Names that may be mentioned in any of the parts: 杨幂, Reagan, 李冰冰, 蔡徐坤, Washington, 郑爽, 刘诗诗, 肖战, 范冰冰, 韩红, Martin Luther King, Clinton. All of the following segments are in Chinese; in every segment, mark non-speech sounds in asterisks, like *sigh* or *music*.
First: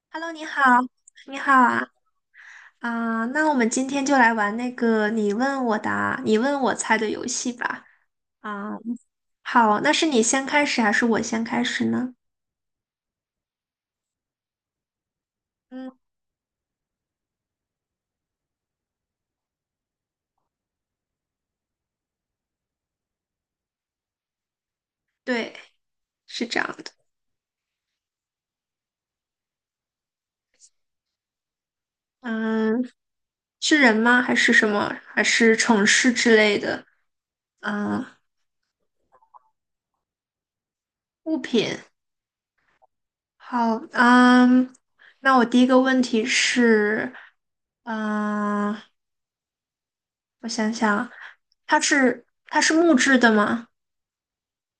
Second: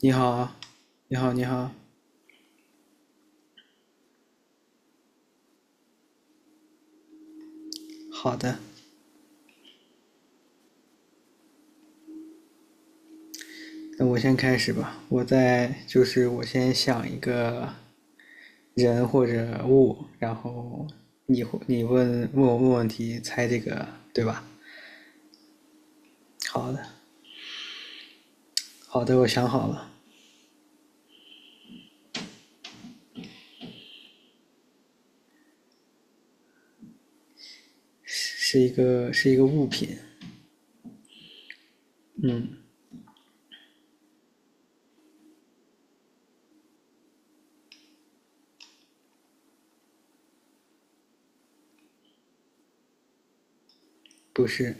你 Hello，你好，好，你好，你你好好，啊，那我们今天就来玩那个你问我答，你问我猜的游戏吧。好的，啊、好，那是你先开始还是我先开始呢？那我先开始吧。我在嗯，就是我先想一个人或者物，然后你问问我问问题，猜这个对吧？对，是这样好的，的。好的，我想好了，嗯，是人吗？还是什么？还是城市之类的？嗯，是是一个是一个物品，物品。好，嗯，那我第一个问题是，嗯，我想想啊，它是木质的吗？不是，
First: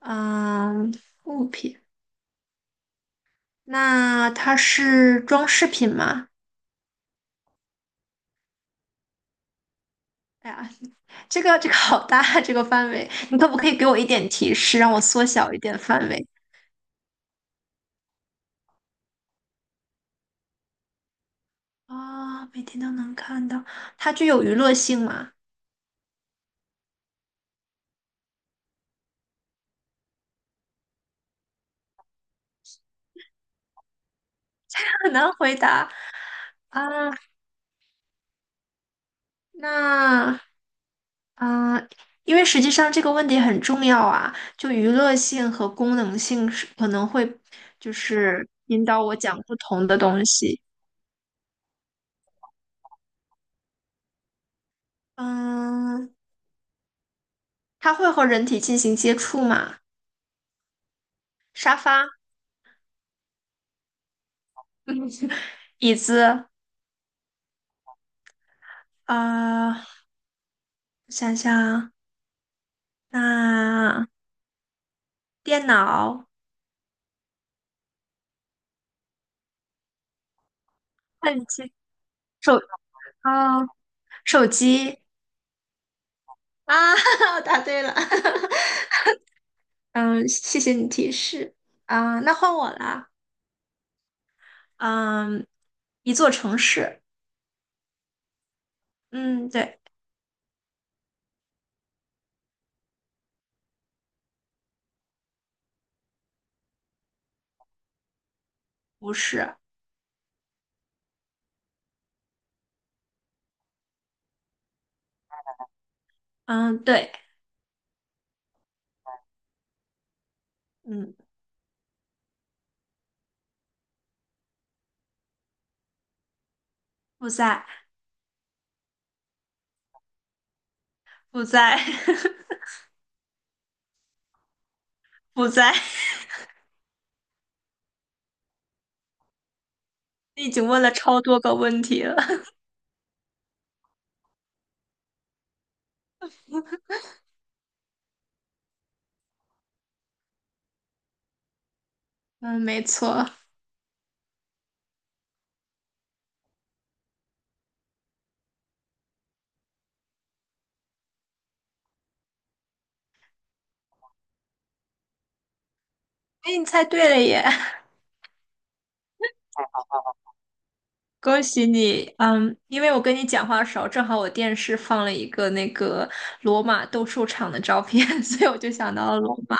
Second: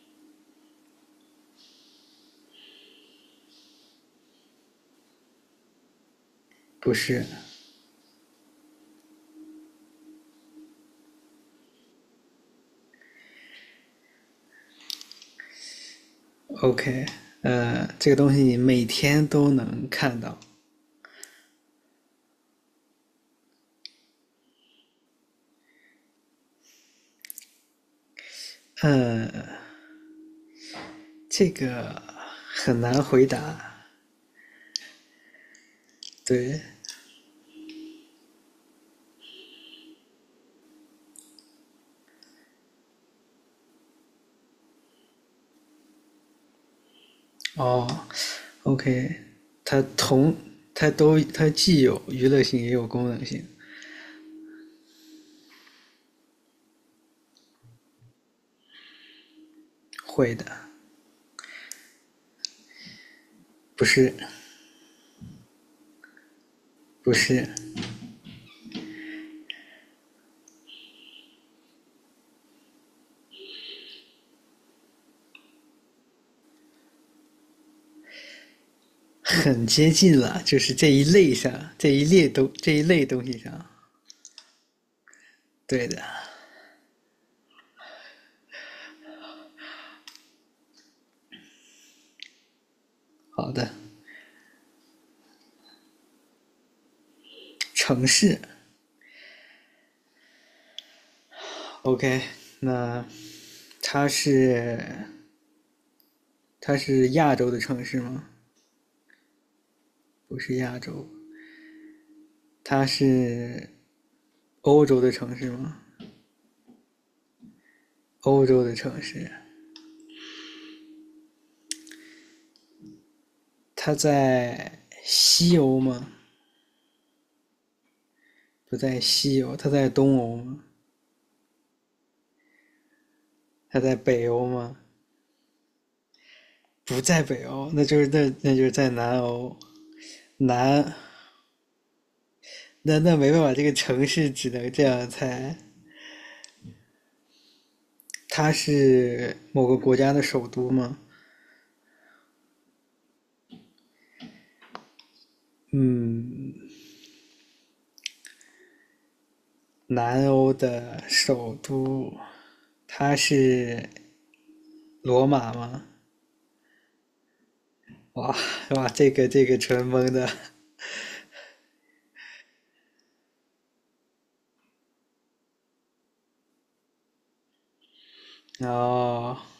嗯，物品。那它是装饰品吗？不是哎呀，这个这个好大啊这个范围，你可不可以给我一点提示，让我缩小一点范围？，OK，这个东西你每天都能看到，每天都能看到，它具有娱乐性吗？这个很难回答，*laughs* 很难回答对。啊。那啊、呃因为实际上这个问题很重要啊，就娱乐性和功能性是可能会哦就是引导，OK，我讲不它同的东同西。它都它既有娱乐性也有功能性，嗯，它会和人体进行接触吗？会的，沙发。不是， *laughs* 椅子，不是，啊、呃想想，那、电脑、很接近了，就是这一类喷上机、这一列东手，这一类东西啊、上，手机对的，啊，*laughs* 我答对了，*laughs* 嗯，谢谢你提示那换我啦，好的，嗯，一座城市，城市嗯，对，，OK，那它是它是亚洲的城市吗？不是，不是亚洲，它是欧洲的城市吗？嗯，对，欧洲的城市，嗯，它在西欧吗？不在，不在西欧，它在东欧吗？不在，*laughs* 它在北欧吗？不在，*laughs* 不在北欧，那就是在南欧。你已经问了南超多个问题了，那没办法，这个城市只能这样猜。它是某个国家的首都吗？嗯，没错，哎，嗯，南欧的首都，它是罗马吗？你猜对了耶。哇哇，这个纯蒙的。恭喜你，嗯，因为我跟你讲话的时候，正好我电视放了一个那个罗马斗兽场的照片，*laughs* 所以我就想到了哦，罗马。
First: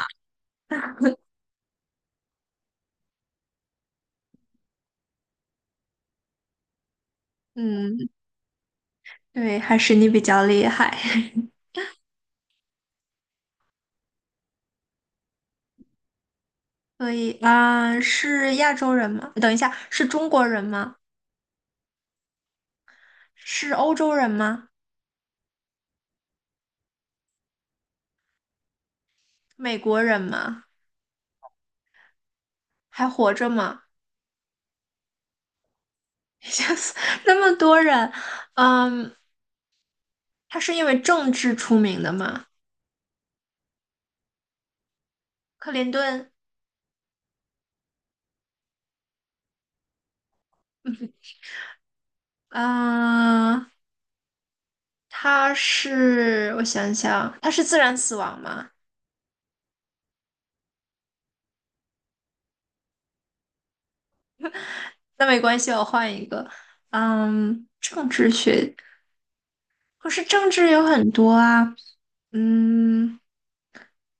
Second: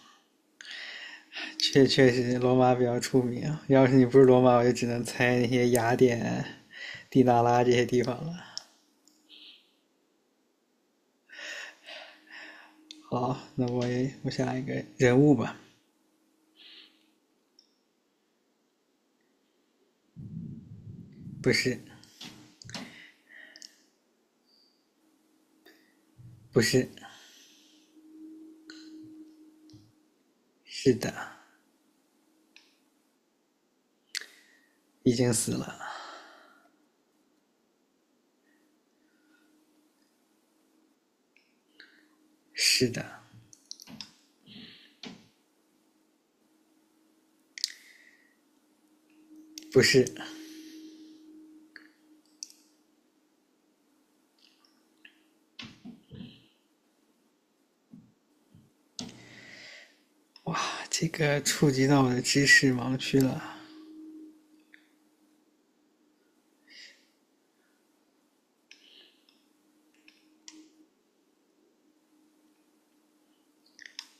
确实罗马比较出名啊，要是你不是罗马，我就只能猜那些雅典。迪达拉这些地嗯，方了。对，还是你比较厉害。好，那我想一个人物吧，*laughs* 所以啊，是亚洲人吗？等一下，是中国人吗？不是，是欧洲人吗？不是，美国人吗？是的，还活着吗？已经死了，*laughs* 吓死那么多人，嗯，他是因为政治出名的吗？是的，克林顿，不是，嗯、他是，我想想，他是自然死亡吗？哇，这个触及到我的知识盲区了，那没关系，我换一个。嗯，政治学，可是政治有很多啊。嗯，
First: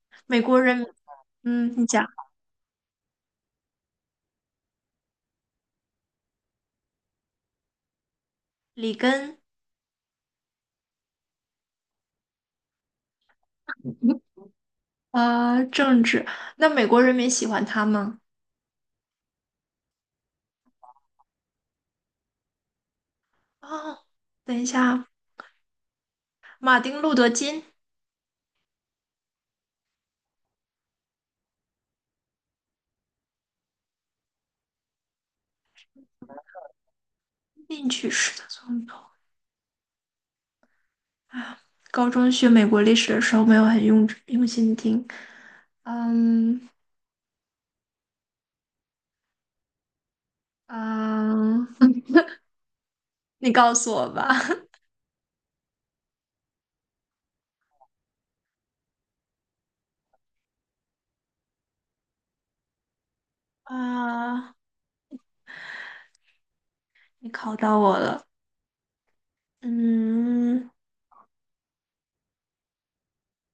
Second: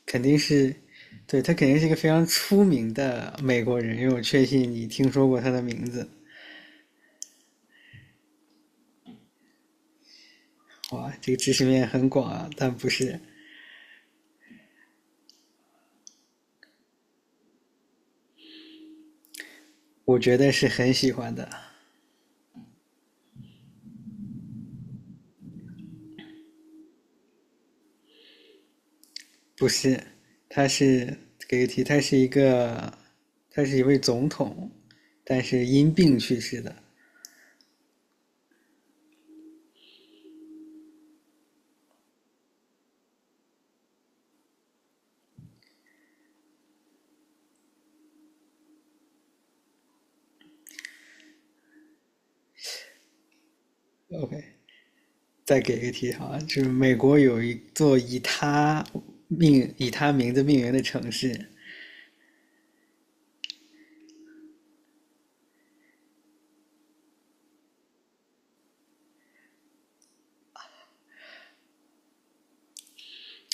肯定美国是，人对他肯嗯，定是你一个讲非常出名的美国人，因为我确信你听说过他的名字。里根哇，这个知识面很广啊，但不是，啊，政治，那美国人民喜欢他吗？我觉得是很喜欢的，哦，等一下啊，马丁·路德·金，不是，他是给个题，他是一个，他是一位总统，但是因病去世的。进去式的总统啊。高中学美国历史的时候没有很用心听，嗯嗯，你告诉我吧。OK，再给个题哈，就是美国有一座以他命以他名字命名的城市，啊，你考到我了。嗯，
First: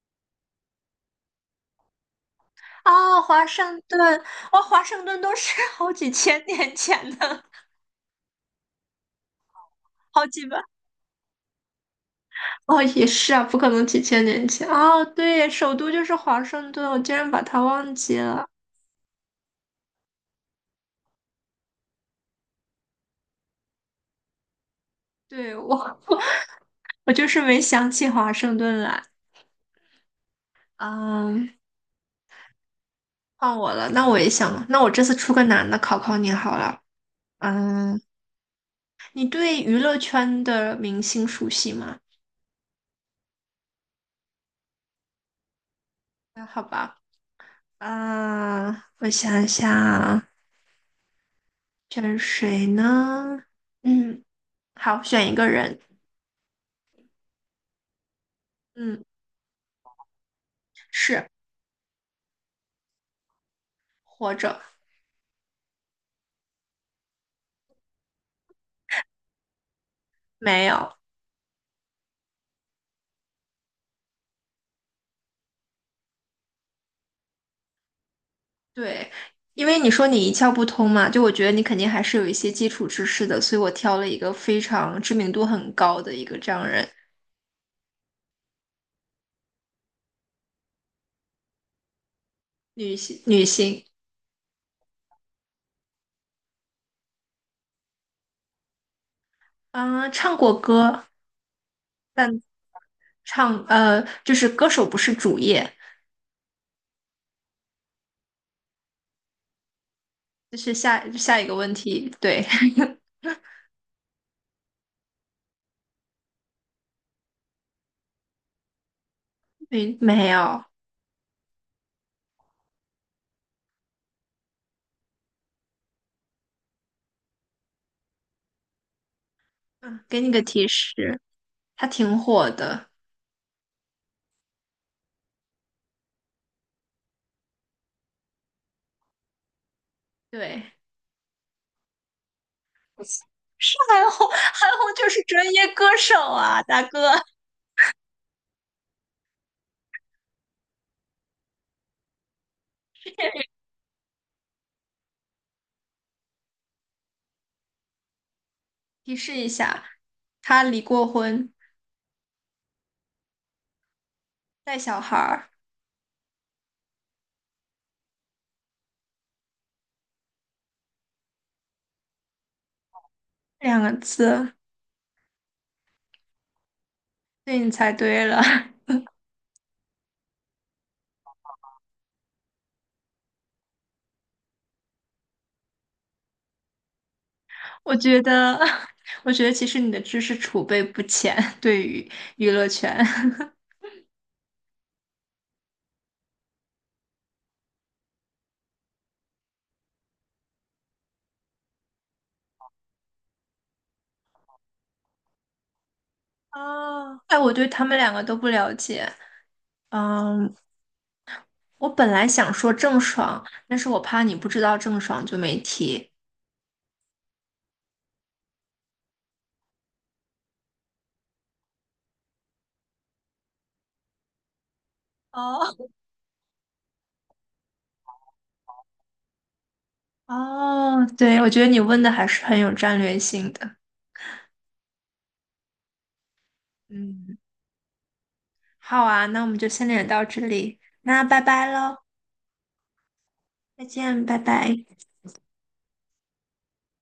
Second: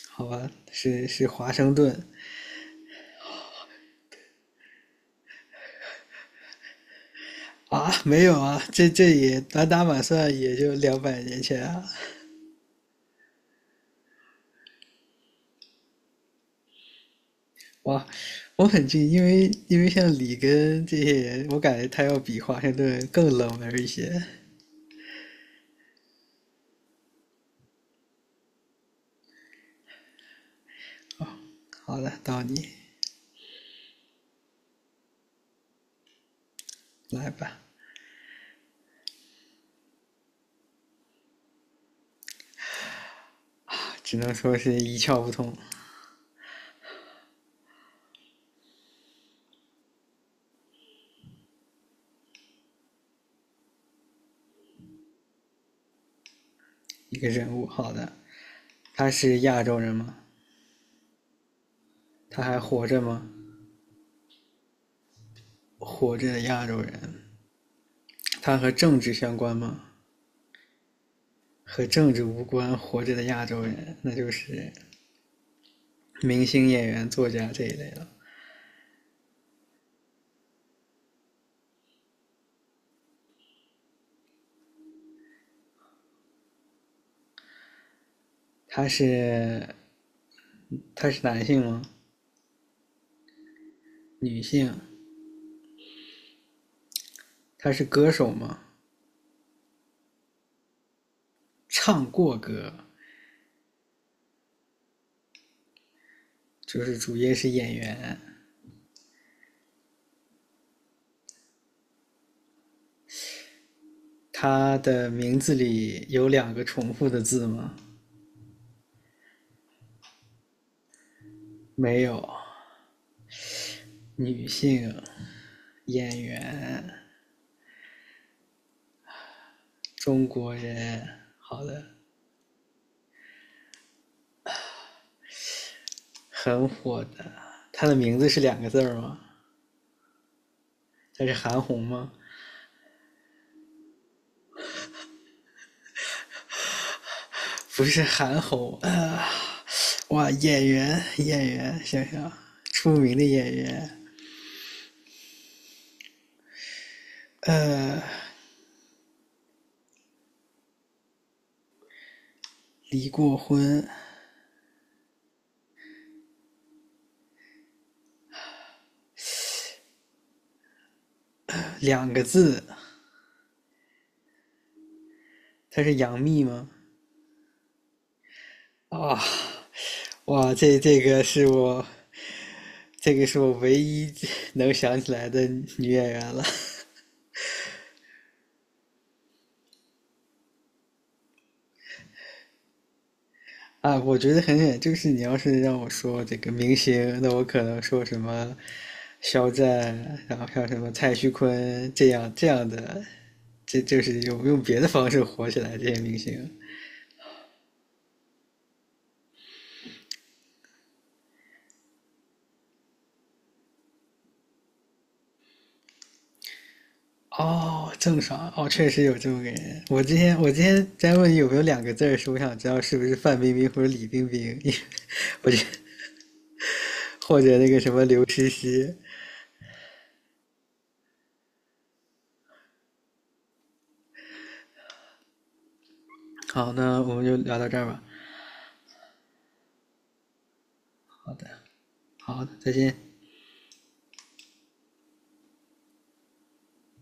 好吧，是华盛顿啊，华盛顿，哇，华盛顿都是 *laughs* 好几千年前的，啊？没有啊，这也满打满好算几也百，就200年前啊。哦，也是啊，不可能几千年前。哦，对，首都就是华盛顿，我竟然把它忘哇，记了。我很近，因为像里根这些人，我感觉他要比华盛顿更冷门一些。对，我，我就是没想起华盛顿来。嗯，好的，到你换我了，那我也想，那我这次出个难的考考你好了。来吧。嗯，你对娱乐圈的明星熟悉吗？只能说是一窍不通那好吧。啊，我想想啊选谁呢？嗯，好，选一个人。一个人物。好的，嗯，他是亚洲人吗？是他还活着吗？活着活着的亚洲人，他和政治相关吗？没有？和政治无关，活着的亚洲人，那就是明星、演员、作家这一类了。对，因为你说你一窍不通嘛，就我觉得你肯定还是有一些基础知识的，所以我挑了一个非常知名度很高的一个这样人，他是他是男性吗？女性女性，女性？他是歌手吗？啊，唱过歌，唱过但歌，唱就是歌手不是主业，就是主业是演员。就是下一个问题。对，他的名字里有两个重复的字吗？*laughs* 没有，没有。女性，演员，嗯，给中你个国提人，示。好的，他挺火的。很火的。他的名字是两个字儿吗？对，他是韩红吗？韩红，韩红就是专业歌手啊，大哥，不是韩红啊！哇，演员，演员，想想，出名的演员，提示一下，他离过婚，离过婚，带小孩儿，两个字。两个字，他是杨幂吗？对你猜对了。*laughs* 啊，哇，这个是我，这个是我唯一能想起来的女演员了。我觉得，*laughs* 我觉得其实你的知识储备不浅，对于娱乐圈。啊，我觉得很简就是你要是让我说这个明星，那我可能说什么肖战，然后像什么蔡徐坤这样这样的，这就是用别的方式火起来这些明星。*laughs* 哦，哎，我对他们两个都不了解。嗯，我本来想说郑爽，但是我怕你不知道郑爽，就没提。哦，郑爽，哦，确实有这么个人。我今天在问你有没有两个字儿，是我想知道是不是范冰冰或者李冰冰，*laughs* 因为我觉得哦，或者那个什么刘诗诗。哦，对，我觉得你问的还是很有战略性的。好，那我们就嗯，聊到这儿吧。好啊，那我们就先聊到这里，那好拜的，拜喽，好的，再见。再见，拜拜。